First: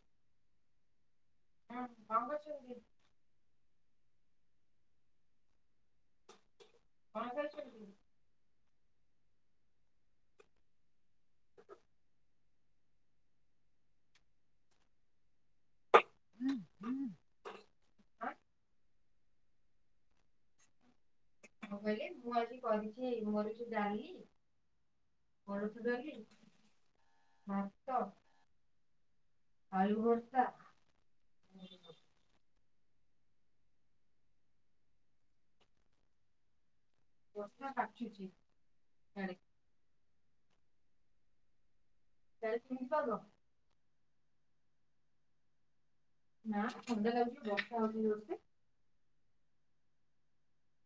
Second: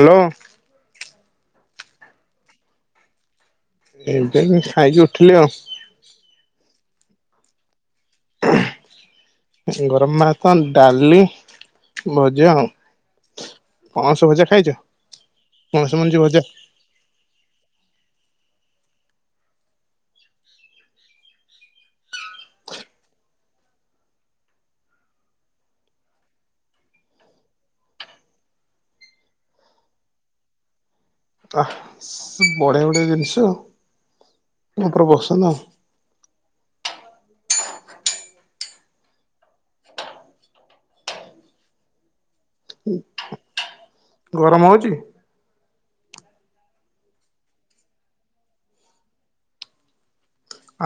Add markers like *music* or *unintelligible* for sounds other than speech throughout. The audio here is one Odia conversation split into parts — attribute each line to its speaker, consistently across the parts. Speaker 1: ହାଲୋ।
Speaker 2: *unintelligible*
Speaker 1: ଏବେ ଖାଇକି ଉଠଥିଲି ଆଉ।
Speaker 2: *inaudible*
Speaker 1: ଗରମ ଭାତ, ଡାଲି ଭଜା ଆଉ ପଣଷ ଭଜା ଖାଇଛ? ମଣସ ମଞ୍ଜି ଭଜା
Speaker 2: ଆଁ ମୁଁ କହିଲେ ମୁଁ ଆଜି କରିଚି ମୋରିଚି ଡ଼ାଲି କୋଳଥ ଡ଼ାଲି ଭାତ ଆଳୁ ଭର୍ତା
Speaker 1: ଆ ବଢିଆ ବଢିଆ ଜିନ୍ଷ ଆଉ। ୟାଙ୍କର ବସନ
Speaker 2: ବର୍ଷା କଚୁଚି ୟାଡେ। ସ୍ୟାଡେ କମତି ପାଗ?
Speaker 1: ଗରମ ହୋଉଚି?
Speaker 2: ନା ଥଣ୍ଡା ଲାଗୁଚି ବର୍ଷା ହୋଉଚି ଜୋରସେ।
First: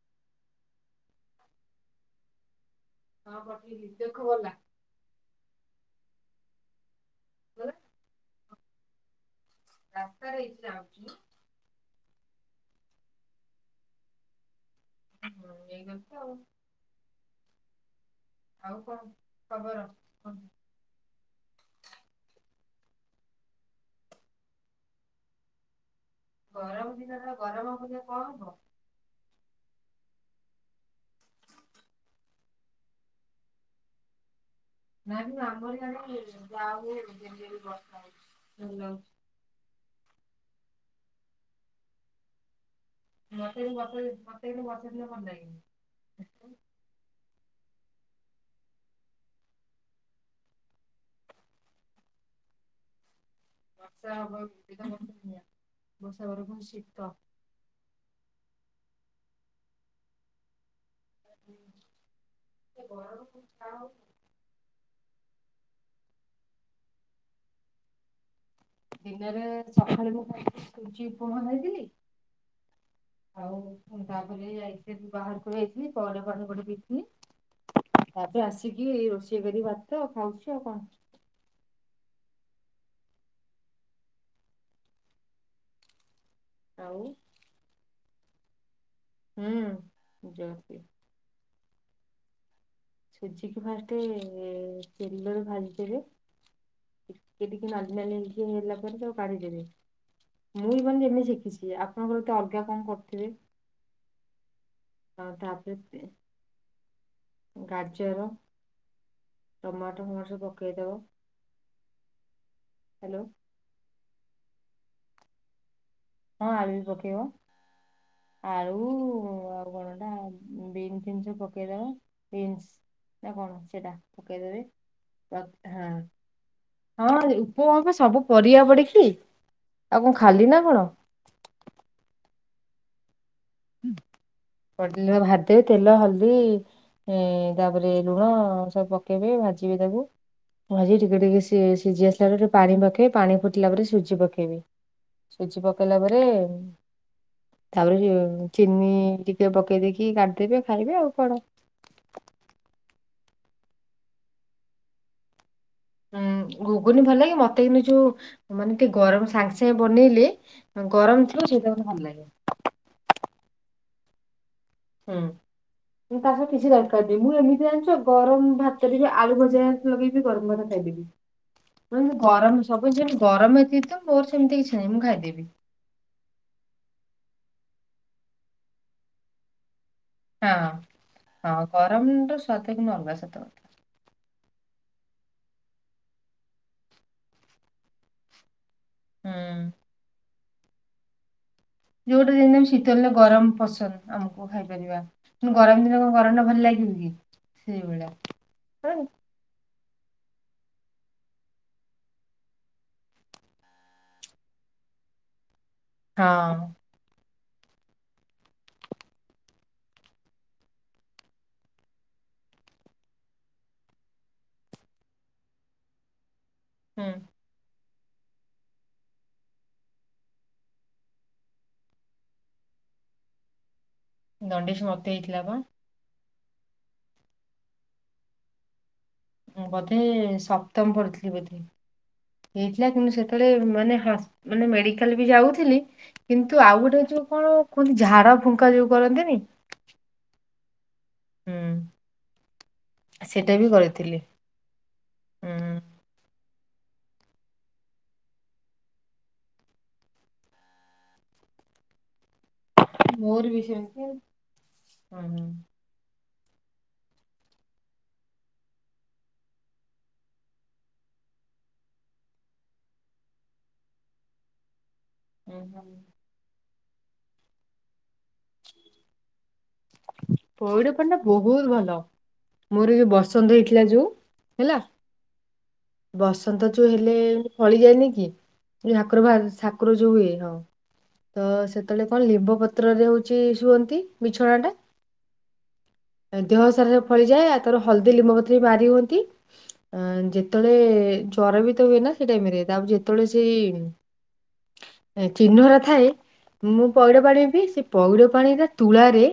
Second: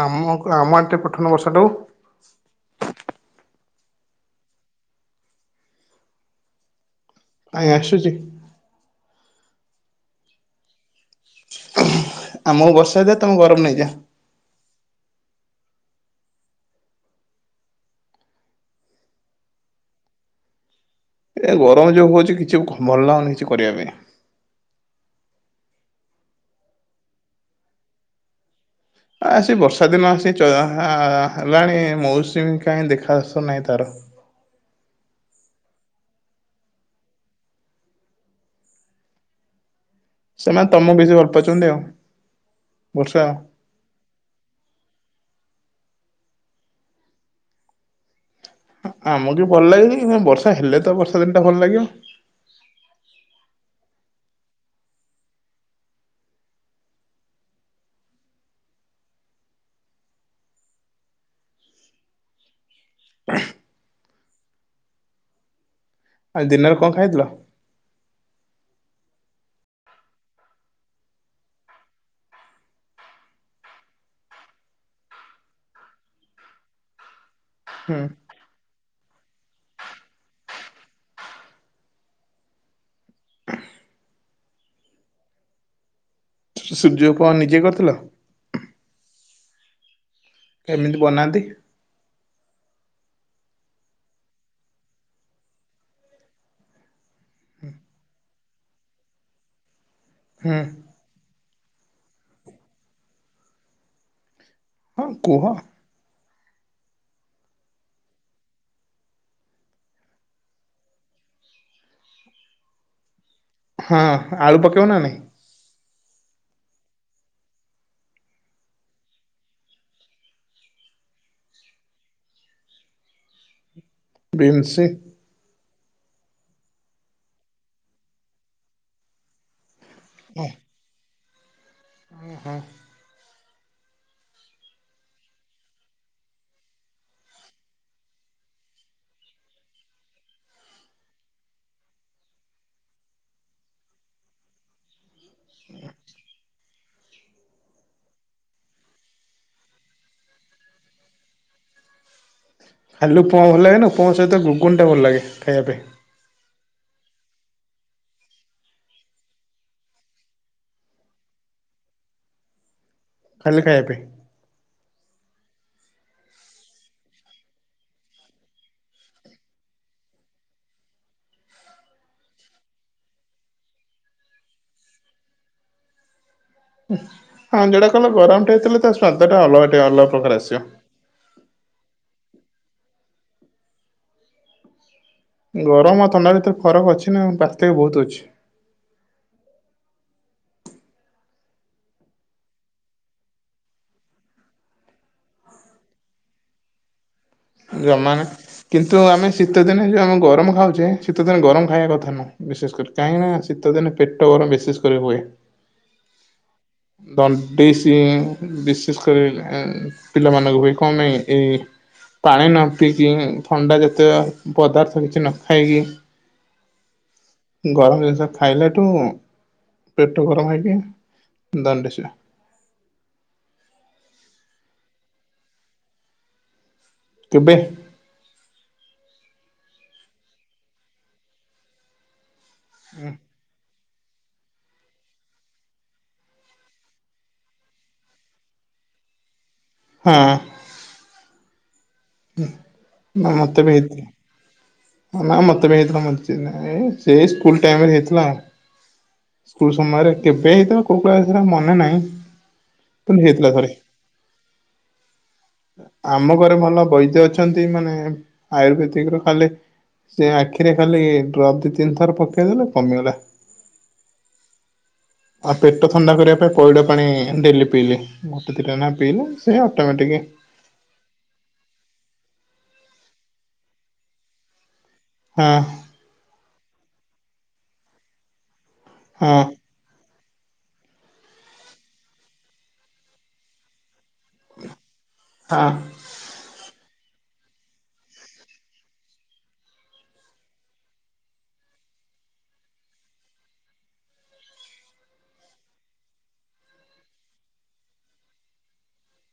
Speaker 1: ଆମ କ ଆମ ଆଡ଼େ ଟିକେ ପଠୋଉନ ବର୍ଷାଟାକୁ।
Speaker 2: ହଁ ପଠେଇଲି ଦେଖ ଗଲା।
Speaker 1: କାଇଁ
Speaker 2: ଗଲା
Speaker 1: ଆସୁଚି
Speaker 2: ରାସ୍ତାରେ ହେଇଚି ଯାଉଛି।
Speaker 1: ଆମକୁ ବର୍ଷା ଦିଅ ତମକୁ ଗରମ ନେଇଯା।
Speaker 2: ହୁଁ ନେଇଗଲି ଆଉ। ଆଉ କଣ ଖବର କୁହ?
Speaker 1: ଏ ଗରମ ଯୋଉ ହଉଛି କିଛି ଭଲ ଲାଗୁନି କିଛି କରିବା ପାଇଁ।
Speaker 2: ଗରମ ଦିନତ ଗରମ ହେବନି କଣ ହବ?
Speaker 1: ଆସି ବର୍ଷା ଦିନ ଆସି ହେଲାଣି ମୌସୁମୀ କାହିଁ ଦେଖା ଦର୍ଶନ ନାହିଁ ତାର।
Speaker 2: *inaudible* ନାଇଁ ଆମର ଇଆଡେ *unintelligible*
Speaker 1: ସେମାନେ ତମକୁ ବେଶୀ ଭଲ ପାଉଛନ୍ତି ଆଉ। ବର୍ଷା
Speaker 2: *unintelligible*
Speaker 1: ଆମକୁ ଭଲ ଲାଗେ ବର୍ଷା ହେଲେ ତ ବର୍ଷା ଦିନ ଟା ଭଲ ଲାଗିବ।
Speaker 2: *unintelligible* *unintelligible*
Speaker 1: ଆଜି ଦିନରେ କଣ ଖାଇଥିଲ?
Speaker 2: ଦିନରେ ସକାଳେ ମୁଁ ସୁଜି ଉପମା ଖାଇଥିଲି। ଆଉ ମୁଁ ତାପରେ ଯାଇ ବାହାରକୁ ଯାଇଥିଲି ପରେ ପାଣି ପଠି ପିଇଥିଲି।
Speaker 1: ହୁଁ
Speaker 2: ତାପରେ ଆସିକି ରୋଷେଇ କରିକି ଭାତ ଖାଉଛି ଆଉ କଣ।
Speaker 1: *unintelligible*
Speaker 2: ଆଉ
Speaker 1: ସୁଜି ଉପମା ନିଜେ କରିଥିଲ?
Speaker 2: ହୁଁ। ଜତି
Speaker 1: କେମିତି ବନାନ୍ତି?
Speaker 2: ସୁଜିକୁ ଫାଷ୍ଟ ତେଲରେ ଭାଜି ଦେବେ। କି ଟିକେ ନାଲି ନାଲିିଆ ହେଇଲା ପରେ ତାକୁ କାଢିଦେବେ
Speaker 1: ହୁଁ
Speaker 2: ମୁଁ ମାନ ଯେମି ଶିଖିଛି। ଆପଣଙ୍କର ତ ଅଲଗା କଣ କରୁଥିବେ
Speaker 1: ହଁ
Speaker 2: ଆ
Speaker 1: କୁହ।
Speaker 2: ତାପରେ। ଗାଜର ଟମାଟୋ ଫମାଟ ସବୁ ପକେଇଦବ। ହ୍ୟାଲୋ।
Speaker 1: ହଁ ଆଳୁ ପକେଇବ ନା ନାହିଁ?
Speaker 2: ହଁ ଆଳୁ ବି ପକେବ। ଆଳୁ ଆଉ କଣଟା ବିନ୍ ଫିନ୍ ସବୁ ପକେଇଦବା ବିନ୍ସ। ନା କଣ ସେଇଟା ପକେଇଦବେ
Speaker 1: ବିନ୍ସ
Speaker 2: ତ ହଁ ହଁ ଉପମା କଁ ସବୁ ପରିବା ପଡିକି? ଆଉ କଣ ଖାଲି ନା କଣ?
Speaker 1: ଉଁ ହୁଁ।
Speaker 2: ହୁଁ *unintelligible* ଭାଦବୁ ତେଲ ହଳଦୀ ହଁ ତାପରେ ଲୁଣ ସବୁ ପକେଇବେ ଭାଜି ବି ତାକୁ ମଝୀ ରେ ଟିକେ ଟିକେ ସିଏ ସିଝି ଆସିଲା ପରେ ପାଣି ପକେଇବେ ପାଣି ଫୁଟିଲା ପରେ ସୁଜି ପକେଇବେ ସୁଜି ପକେଇଲା ପରେ ତାପରେ ଚିନି ଟିକେ ପକେଇ ଦେଇକି କାଢ଼ି ଦେବେ ଖାଇବେ ଆଉ କଣ।
Speaker 1: ଖାଲି ଉପମା ଭଲ ଲାଗେ ନା ଉପମା ସହିତ ଗୁଗୁନୀଟା ଭଲ ଲାଗେ ଖାଇବା ପାଇଁ।
Speaker 2: ଉଁ ଗୁଗୁନି ଭଲ ଲାଗେ ମତେ କିୁନ୍ତୁ ଯୋଉ ମାନେ ଟିକେ ଗରମ ସାଙ୍ଗେ ସାଙ୍ଗେ ବନେଇଲେ। ଗରମ ଥିବ ସେଇଟା ମତେ ଭଲ ଲାଗେ।
Speaker 1: ଖାଲି ଖାଇବା ପାଇଁ।
Speaker 2: ହୁଁ। ମୋର ତାସହ କିଛି ଦରକାର ନାହିଁ ମୁଁ ଏମିତି ଜାଣିଚ ଗରମ ଭାତରେ ବି ଆଳୁ ଭଜା ଲଗେଇବି ଗରମ ଭାତ ଖାଇି ଦେବି। ମୁଁ ଗରମ ସବୁ ଜିନିଷ ଯେମିତି ଗରମ ଯଦି ହେଇଥିବ ମୋର ସେମିତି କିଛି ନାହିଁ ମୁଁ ଖାଇଦେବି।
Speaker 1: ହଁ ଯେଉଟା କହିଲ ଗରମଟା ହେଇଥିଲେ ତା ସ୍ଵାଦଟା ଅଲଗା ଟିକେ ଅଲ
Speaker 2: ହଁ ହଁ ଗରମର ସ୍ବାଦ କିନ୍ତୁ ଅଲଗା ସତ କଥା।
Speaker 1: ଗରମ ଆଉ ଥଣ୍ଡା ଭିତରେ ଫରକ ଅଛି ନା ପାର୍ଥକ୍ୟ ବୋହୁତ ଅଛି।
Speaker 2: ହୁଁ। ଯୋଉଟା ଯେମିତି ବି ଶୀତ ହେ ଗରମ ପସନ୍ଦ ଆମକୁ ଖାଇପାରିବା ଗରମ ଦିନ କଣ ଗରମ ଟା ଭଲ ଲାଗିବ କି? ସେଇଭଳିଆ।
Speaker 1: ଜମା ନା
Speaker 2: ହଁ
Speaker 1: କିନ୍ତୁ ଆମେ ଶୀତ ଦିନେ ଆମେ ଗରମ ଖାଉଚେ ଶୀତଦିନ ଗରମ ଖାଇବା କଥା ନୁହେଁ ବିଶେଷ କରି କାହିଁକିନା ଶୀତଦିନେ ପେଟ ଗରମ ବିଶେଷ କରି ହୁଏ।
Speaker 2: ହଁ।
Speaker 1: ଦଣ୍ଡିସ ବିଶେଷ କରି ପିଲାମାନଙ୍କୁ ହୁଏ କଣ ପାଇଁ ଏଇ ପାଣି ନ ପିଇକି ଥଣ୍ଡା ଯାତୀୟ ପଦାର୍ଥ କିଛି ନ ଖାଇକି।
Speaker 2: ହୁଁ।
Speaker 1: ଗରମ ଜିନିଷ ଖାଇଲାଠୁଁ ପେଟ ଗରମ ହେଇଯାଏ ଦଣ୍ଡିସ ହୁଏ।
Speaker 2: ଦଣ୍ଡିସ ମତେ ହେଇଥିଲା ପା।
Speaker 1: କେବେ?
Speaker 2: ବୋଧେ ସପ୍ତମ ପଢୁଥିଲି ବୋଧେ ହେଇଥିଲା କିନ୍ତୁ ସେତେବେଳେ ମାନେ ମାନେ ମେଡିକାଲ ବି ଯାଉଥିଲି କିନ୍ତୁ ଆଉ ଗୋଟେ ଯୋଉ କଣ କୁହ ଝାଡା ଫୁଙ୍କା ଯୋଉ କ ରନ୍ତିନି।
Speaker 1: ହୁଁ।
Speaker 2: ହୁଁ
Speaker 1: ନା
Speaker 2: ସେଟା
Speaker 1: ମତେ
Speaker 2: ବି
Speaker 1: ହେଇଥିଲା
Speaker 2: କରିଥିଲି। ହୁଁ
Speaker 1: ଏ ସେ ସ୍କୁଲ ଟାଇମରେ ହେଇଥିଲା ଆଉ। ସ୍କୁଲ ସମୟରେ କେବେ ହେଇଥୀଲା କୋଉ କ୍ଲାସରେ ହେଇଥିଲା ଆଉ ମନେ ନାହିଁ। କିନ୍ତୁ ହେଇଥିଲା
Speaker 2: ମୋର ବି
Speaker 1: ଥରେ।
Speaker 2: ସେମିତି ‌ହଁ।
Speaker 1: ଆମ ଘରେ ଭଲ ବୈଦ୍ୟ ଅଛନ୍ତି ମାନେ ଆୟୁର୍ବେଦିକର ଖାଲି ସେ ଆଖିରେ ଖାଲି ଡ୍ରପ ଦି ତିନି ଥର ପକେଇଦେଲେ କମିଗଲା। ଆଉ
Speaker 2: ହୁଁ
Speaker 1: ପେଟ ଥଣ୍ଡା କରିବା ପାଇଁ ପଇଡ଼ ପାଣି ଡେଲି ପିଇଲି ଗୋଟେ ଦିଇଟା ନାଖେ ପିଇଲି।
Speaker 2: ପଇଡ ପାଣି ଟା ବୋହୁତ ଭଲ। ମୋର ଯୋଉ ବସନ୍ତ ହେଇଥିଲା ଯୋଉ ହେଲା।
Speaker 1: ହଁ।
Speaker 2: ବସନ୍ତ ଯୋଉ ହେଲେ ଏମିତି ଫଳି ଯାଏନି କି ଯୋଉ ଠାକୁର
Speaker 1: ହଁ
Speaker 2: ବାହାରେ ସାକୁର ଯୋଉ ହୁଏ। ହୋଉ ତ ସେତେବେଳେ କଣ ଲିମ୍ବ ପତ୍ରରେ ହୋଉଚି ଶୁଅନ୍ତି। ବିଛଣା ଟା
Speaker 1: ହଁ
Speaker 2: ଦେହ ସାର ସବୁ ଫଳିଯାଏ ଆ ତୋର ହଳଦୀ ଲିମ୍ବପତ୍ର ବି ମାରି ହୁଅନ୍ତି ଯେ ଯେତେବେଳେ ଜର ବି ତ ହୁଏ ନା ସେ ଟାଇମରେ ତା ଯେତେବେଳେ ସେ ଚିହ୍ନ‌ଓରା ଥାଏ। ମୁଁ ପଇଡ ପାଣି ପି ସେ ପଇଡ ପାଣି ଟା ତୁଳାରେ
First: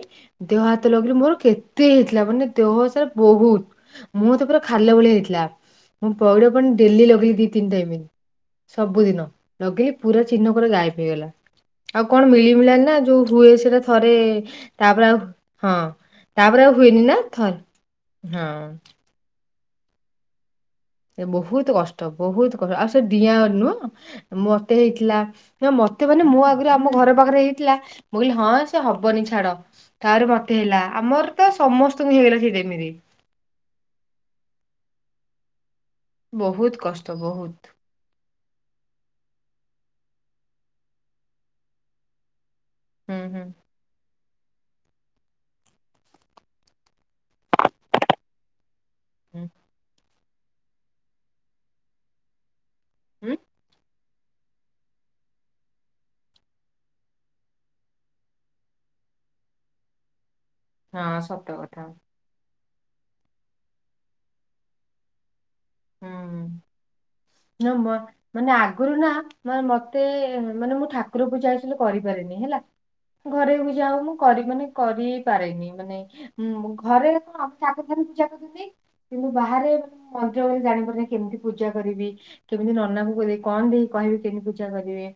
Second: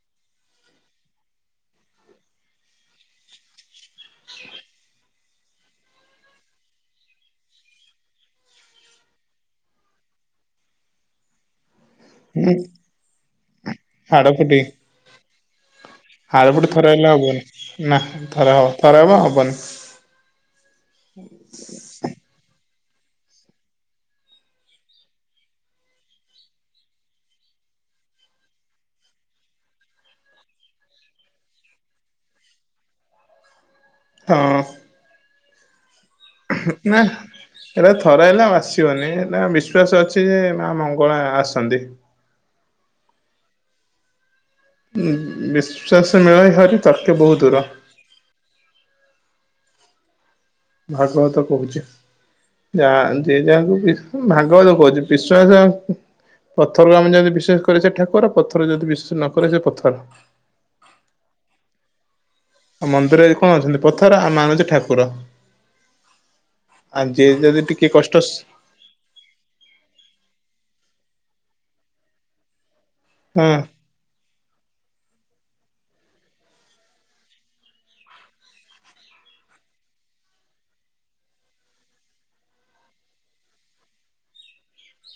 Speaker 2: ଦେହ ହାତ ଲଗେଇିଲି ମୋର କେତେ ହେଇଥି ଲା ମାନେ ଦେହ ସାରା ବୋହୁତ ମୁହଁ ତ ପୁରା ଖାଲ ଭଳିଆ ହେଇଥିଲା। ମୁଁ ପଇଡ଼ ପାଣି ଡେଲି ଲଗିଏ ଦିଇ ତିନି ଟାଇମ୍। ସବୁଦିନ ଲଗେଇି ପୁରା ଚିହ୍ନକ ଗାଏବ ହେଇଗଲା। ଆଉ କଣ
Speaker 1: ହୁଁ
Speaker 2: ମିଳିମଳାନି ନା ଯୋଉ ହୁଏ ସେଇଟା ଥରେ ତାପରେ ଆଉ ହଁ ତାପରେ
Speaker 1: ହାଡପଟେ
Speaker 2: ଆଉ
Speaker 1: ଥରେ
Speaker 2: ହୁଏନି
Speaker 1: ହେଲେ
Speaker 2: ନା
Speaker 1: ହବନି,
Speaker 2: ଥରେ
Speaker 1: ନା ଥରେ
Speaker 2: ହଁ
Speaker 1: ହବ ଥରେ ହବ ହବନି?
Speaker 2: ଏ ବହୁତ କଷ୍ଟ ବହୁତ ଆଉ ସେ ଦଡିଆଁ ନୁହଁ ମତେ ହେଇଥିଲା, ନା ମତେ ମାନେ ମୁଁ ଆଗରେ ଆମ ଘର ପାଖରେ ହେଇ ମୁଁ କହିଲି ହଁ ସେ ହବନି ଛାଡ ତାହରେ ମତେ ହେଲା, ଆମର ତ ସମସ୍ତଙ୍କୁ ହେଇଗଲା ସେ ମିରେ
Speaker 1: ହଁ।
Speaker 2: ବହୁତ
Speaker 1: ନା
Speaker 2: କଷ୍ଟ ବହୁତ
Speaker 1: ଏଇଟା ଥରା ହେଲା ଆସିବନି ହେଟା ବିଶ୍ୱାସ ଅଛି ଯେ, ମା ମଙ୍ଗଳା ଆସନ୍ତି।
Speaker 2: ହୁଁ ହୁଁ।
Speaker 1: ବିଶ୍ୱାସ ମେଳାଇ ହାର ତାକେ ବହୁତ ଦୂର।
Speaker 2: ହୁଁ।
Speaker 1: ଭାଗବତ କହୁଛ ଯା
Speaker 2: ହୁଁ
Speaker 1: ଯ ଯାହାକୁ କି? ଭାଗବ ଲ କହୁଛି ବିଶ୍ୱାସ ପଥରକୁ ଆମେ ଯଦି ବିଶେଷ କରେ ସେ ଠାକୁର ପଥର ଯଦି ବିଶେଷ ନକରେ ସେ ପଥର।
Speaker 2: ହଁ ସତ କଥା।
Speaker 1: ଆଉ ମନ୍ଦିରରେ କଣ ଅଛନ୍ତି ପଥର ଆଉ ନାଁ ଅଛି ଠାକୁର।
Speaker 2: ହୁଁ
Speaker 1: ଯିଏ ଯଦି
Speaker 2: ନା
Speaker 1: ଟିକେ
Speaker 2: ମ
Speaker 1: କଷ୍ଟ
Speaker 2: ମାନେ ଆଗରୁ ନା ମତେ ମାନେ ମୁଁ ଠାକୁ ରକୁ ଯାସ କରିପାରନି ହେଲା ଘରେ
Speaker 1: ହଁ
Speaker 2: ବ ଯା ହ ମୁ ମାନେ କରି ପାରେନି ମାନେଁ ଘରେ କଣ ଚା ଚାଛନ୍ତି କିନ୍ତୁ ବା ଆରେ ଜାଣିପାରୁନାି କେମିତି ପୂଜା କରିବି, କେମିତି ନନା କି କଣ ଦେଇ କହିବି କେମିତି ପୂଜା କରିବେ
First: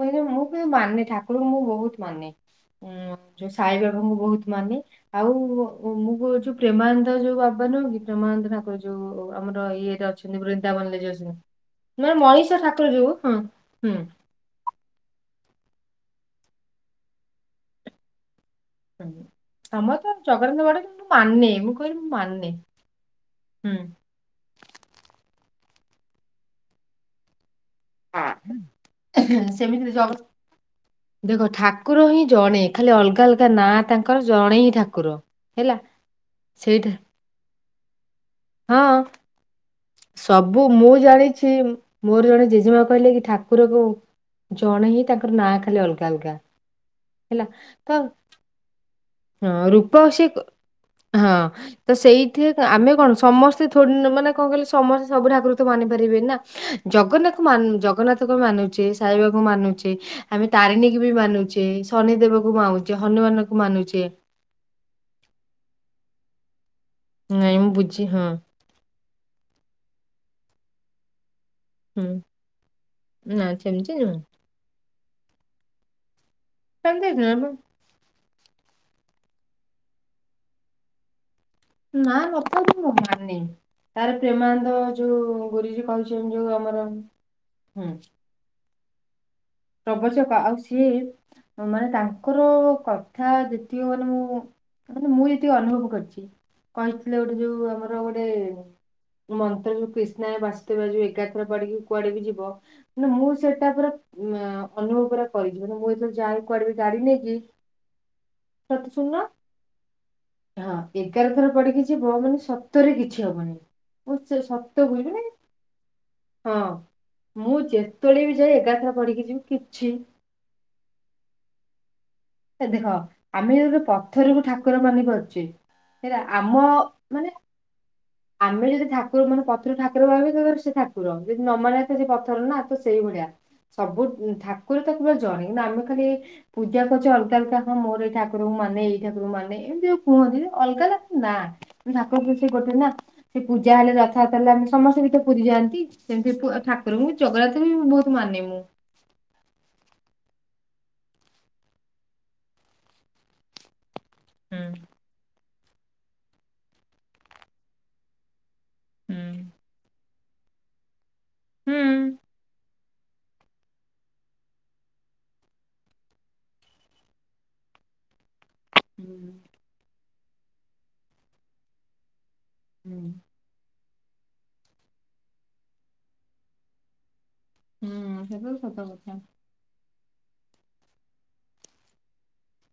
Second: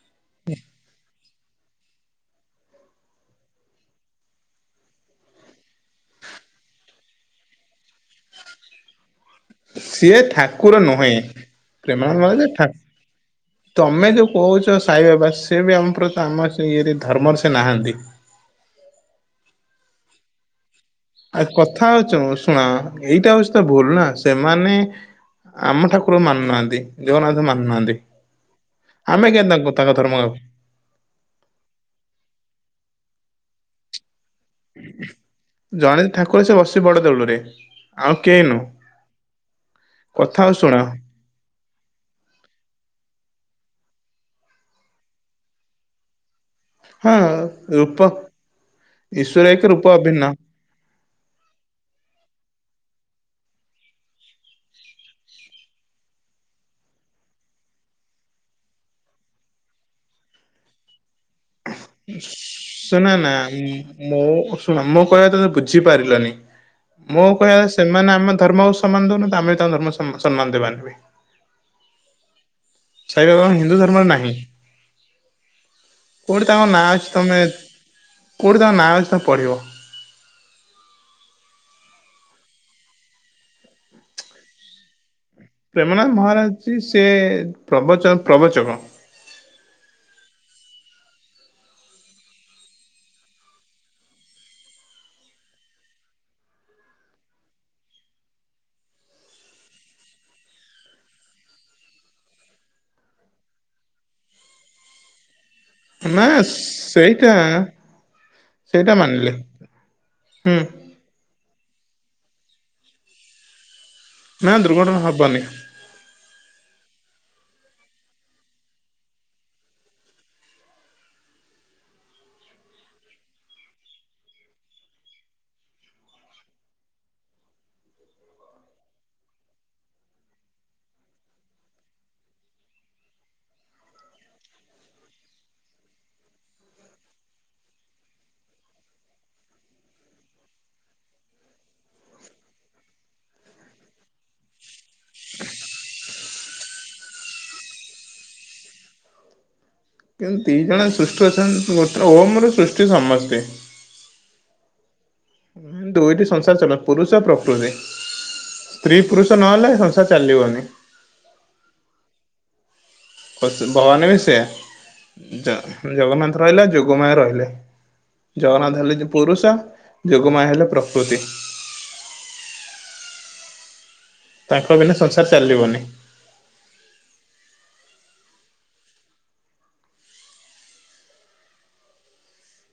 Speaker 2: ପହିଲ ମୁଁ ବି ମାନେ ଠାକୁର ମୁଁ ବାହୁ ତ, ମାନେ ଯୋଉ ସ ବାବ ବହୁତ ମାନେ, ଆଉ ଯଉ ପ୍ରେ ମହାନ୍ତ ଯୋଉ ବାବା ନ କି ମହାନ୍ତ ଠାକୁର ଯୋଉ ଆମର ଇଏରେ
Speaker 1: ସିଏ
Speaker 2: ଅଛନ୍ତି ବୃନ୍ଦା
Speaker 1: ଠାକୁର
Speaker 2: ମଲ୍ଲ
Speaker 1: ନୁହେଁ।
Speaker 2: ଅ
Speaker 1: ପ୍ରେମାନନ୍ଦ ମଜ ଠାକ୍
Speaker 2: ହୁଁ
Speaker 1: ତମେ ଯୋଉ କହୁଛ ସାଇବା ବାସ ସେ ବି ଆମ ଆମ ସେ ଇଏରେ ଧର୍ମରେ ସେ ନାହାନ୍ତି।
Speaker 2: ହଁ ଆମ ତ ଚଗରନ୍ଦ ବଡ଼
Speaker 1: ଆ କଥା ହଉଛୁ ଶୁଣ ଏଇଟା ହଉଛି, ତ
Speaker 2: ହୁଁ
Speaker 1: ଭୁଲ ନା ସେମାନେ ଆମ ଠାକୁର ମାନୁନାହାନ୍ତି ଜଗନ୍ନାଥ ମାନ ନାହାନ୍ତି
Speaker 2: ହଁ
Speaker 1: ଆମେ କେନ୍ତା
Speaker 2: ସେମିତି
Speaker 1: ତାଙ୍କ
Speaker 2: ଜଗ
Speaker 1: ଧର୍ମ
Speaker 2: ଦେଖ ଠାକୁର ହିଁ ଜଣେ ଖାଲି ଅଲଗା ଅଲଗା ନାଁ ତାଙ୍କ ତାଙ୍କର ଜଣେ ହିଁ ଠାକୁର ହେଲା
Speaker 1: ଜଣେ ଠାକୁର ସେ ବସି
Speaker 2: ସେଇଠା
Speaker 1: ବଡ ଦେଉଳରେ ଆଉ କେହି ନୁହଁ।
Speaker 2: ହଁ।
Speaker 1: କଥା ଆଉ
Speaker 2: ସବୁ
Speaker 1: ଶୁଣ
Speaker 2: ମୁଁ ଜାଣିଛି ମୋର ଜଣେ ଜେଜେମା କହିଲେ କି ଠାକୁ କୁକୁରକୁ ଜଣେ ହିଁ ତାଙ୍କର ନାଁ ଖାଲି ଅଲଗା ଅଲଗା
Speaker 1: ହଁ
Speaker 2: ହେଲା ତ
Speaker 1: ରୂପା
Speaker 2: ହଁ ରୂପ ସେ ହଁ ତ ସେଇଥି ଆମେ କଣ ସମସ୍ତେ ମାନେ କଣ କହିଲେ, ସମସ୍ତେ ସବୁଠ ଆକୃତ ମାନି ପାରିବେ ନା ଜଗନ୍ନାଥଙ୍କୁ ଜଗନ୍ନାଥଙ୍କୁ ବି ମାନୁଛେ ସାଇବାବଙ୍କୁ ମାନୁଛେ ଆମେ ତାରିଣୀ ବି ମାନୁଛେ, ଶନି ଦେେବ କୁ ମୁଛି
Speaker 1: ଶୁଣ ନା
Speaker 2: ହନୁମାନଙ୍କୁ ମାନୁଛି।
Speaker 1: ମୋ ଆମ କହିବା ତମତେ ବୁଝି ପାରିଲନି? ମୁଁଉ
Speaker 2: ନାଇଁ
Speaker 1: କହିଲ
Speaker 2: ମୁଁ ବୁଝି
Speaker 1: ସେମାନେ
Speaker 2: ହଁ
Speaker 1: ଆମ ଧର୍ମକୁ ସମ୍ମାନ ଦଉନାହାନ୍ତି ଆମେ ବି ତାଙ୍କ ଧର୍ମ ସମ୍ମାନ ଦେବାନି।
Speaker 2: ହୁଁ।
Speaker 1: ସେ
Speaker 2: ନା
Speaker 1: ହିନ୍ଦୁ
Speaker 2: ସେମିତି
Speaker 1: ଧର୍ମରେ
Speaker 2: ନୁହଁ
Speaker 1: ନାହିଁ। କୋଉଠି ତାଙ୍କ ନାଁ ଅଛି।
Speaker 2: ସେମିତି
Speaker 1: ତମେ
Speaker 2: ନୁହେଁ
Speaker 1: କୋଉଠି ତାଙ୍କ ନାଁ ଅଛି ତମ ପଢିବ
Speaker 2: ନା ନକନ୍ତି ମ ମାନି ତାର ପ୍ରେମାନନ୍ଦ ଯୋଉ ଗୁରୁଜୀ
Speaker 1: ପ୍ରେମନାଥ
Speaker 2: କହିଛନ୍ତି ଯୋଉ
Speaker 1: ମହାରାଜ
Speaker 2: ଆମର
Speaker 1: ସେ ପ୍ରବଚନ ପ୍ରବଚକ,
Speaker 2: ରବଛକ ଆଉ ସିଏ ମାନେ ତାଙ୍କର କଥା ଯେତିକ ମାନେ ମୁଁ ଅଁ ମୁଁ ଯେତିକି ଅନୁଭବ କରିଚି କହିଥିଲେ ଗୋଟେ ଯୋଉ ଆମର ଗୋଟେ ମନ୍ତ୍ର ଯୋଉ କ୍ରିଷ୍ଣା ବାସୁ ଦେବାୟ ଯୋଉ ଏଗାର ଥର ପଢ଼ିକି କୁଆଡେ ବି ଯିବ ମାନେ ମୁଁ ସେଇଟା ପୁରା ନା ଅନୁଭଵ ପୁରା କରିକି ଯିବି ମୁଁ ଯେତେବେଳ
Speaker 1: ନା
Speaker 2: ଯାଏ କୁଆଡେ ବି ଗାଡି
Speaker 1: ସେଇଟା
Speaker 2: ନେଇକି ସେଠୁ
Speaker 1: ସେଇଟା
Speaker 2: ଶୁଣୁନ
Speaker 1: ମାନିଲେ ହୁଁ
Speaker 2: ହଁ ଏଗାର ଥର ପଡିକି ଜିବ ମାନେ ସତରେ କିଛି ହବନି। ମୁଁ ସେ
Speaker 1: ନା
Speaker 2: ସତ
Speaker 1: ଦୁର୍ଘଟଣା
Speaker 2: କହିଲ ମାନେ
Speaker 1: ହବନି।
Speaker 2: ହଁ ମୁଁ ଯେତେବେଳେ ବି ଯାଏ ଏଗାରଥର ପଢିକି ଯିବି କିଛି ଏ ଦେଖ ଆମେ ଯଦି ପଥରକୁ ଠାକୁର ମାନିପାରୁଚେ ସେଇଟା ଆମ ମାନେ ଆମେ ଯଦି ଠାକୁର ମାନେ ପଥର ଠାକୁର ଭାବେ *unintelligible* ସେ ଠାକୁର ଯଦି ନ ମାନିବ କଥା ସେ ପଥର ନା ତ ସେ ସେଇ ଭଳିଆ ସବୁ ଉଁ ଠାକୁର ତ ପୁରା ଜଣେ। ନା ଆମେ ଖାଲି ପୂଜା ତ ଚ ଅଲଗା ଅଲଗା ହଁ ମୋର ଏଇ ଠାକୁରଙ୍କୁ ମାନେ ଏଇ ଠାକୁରଙ୍କୁ ମାନେ ଏମିତି ଯୋଉ କୁହନ୍ତି ଅଲଗା ନା ନା। ଠାକରଙ୍କୁ ସେ ଗୋଟେ ନା ସେ ପୂଜା ହେଲେ ଯଥାର୍ଥ ରୁ ଜାଣିଲୁ ସମସ୍ତେ ବି ତ ପୁରୀ ଯାଆନ୍ତି। ସେମିତି ଠୁ ଅ, ଠାକୁ ମୁଁ ବି ଜଗନ୍ନାଥ ବି ବହୁତ ମାନେ ମୁଁ।
Speaker 1: କିନ୍ ଦି ଜଣ ସୃଷ୍ଟୁ ଅଛନ୍ ଗୋଟେର ଓମ୍ ର ସୃଷ୍ଟି ସମସ୍ତେ।
Speaker 2: ହୁଁ।
Speaker 1: ହୁଁ ଦୁଇଟି ସଂସାର ଚଲ ପୁରୁଷ ପ୍ରକୃତି। ସ୍ତ୍ରୀ
Speaker 2: ହୁଁ
Speaker 1: ପୁରୁଷ ନହେଲେ ସଂସାର ଚାଲିବନି।
Speaker 2: ହୁଁ।
Speaker 1: ହୋ ସେ ଭଗବାନ ବି ସେୟା। ଜ- ଜଗନ୍ନାଥ ରହିଲା, ଯୋଗମାୟ ରହିଲେ। ଜଗନ୍ନାଥ ହେଲେ ଯେ
Speaker 2: ହୁଁ
Speaker 1: ପୁରୁଷ ଯୋଗମାୟା ହେଲେ ପ୍ରକୃତି।
Speaker 2: ହୁଁ।
Speaker 1: ତାଙ୍କ ବିନା ସଂସାର ଚାଲିବନି।
Speaker 2: ହୁଁ ସେଟା ତ କଥା।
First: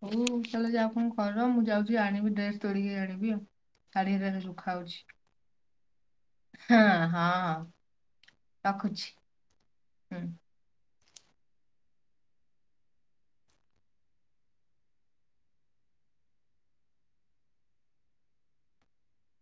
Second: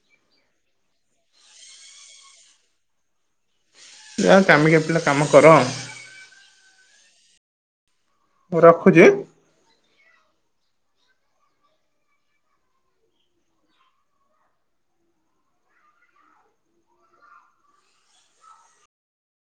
Speaker 2: ହଉ ତାହେଲେ ଯା ଆପଣ କର। ମୁଁ ଯାଉଚି ଆଣିବି ଡ୍ରେସ୍ ତୋଳିକି ଆଣିବି ଆଉ। ଶାଢ଼ୀ ହେରିକା
Speaker 1: ଯାଅ
Speaker 2: ଶୁଖା
Speaker 1: କାମିକ
Speaker 2: ହଉଛି
Speaker 1: ପିଲା କାମ କର।
Speaker 2: ହଁ, ହଁ, ରଖୁଛି। ହୁଁ,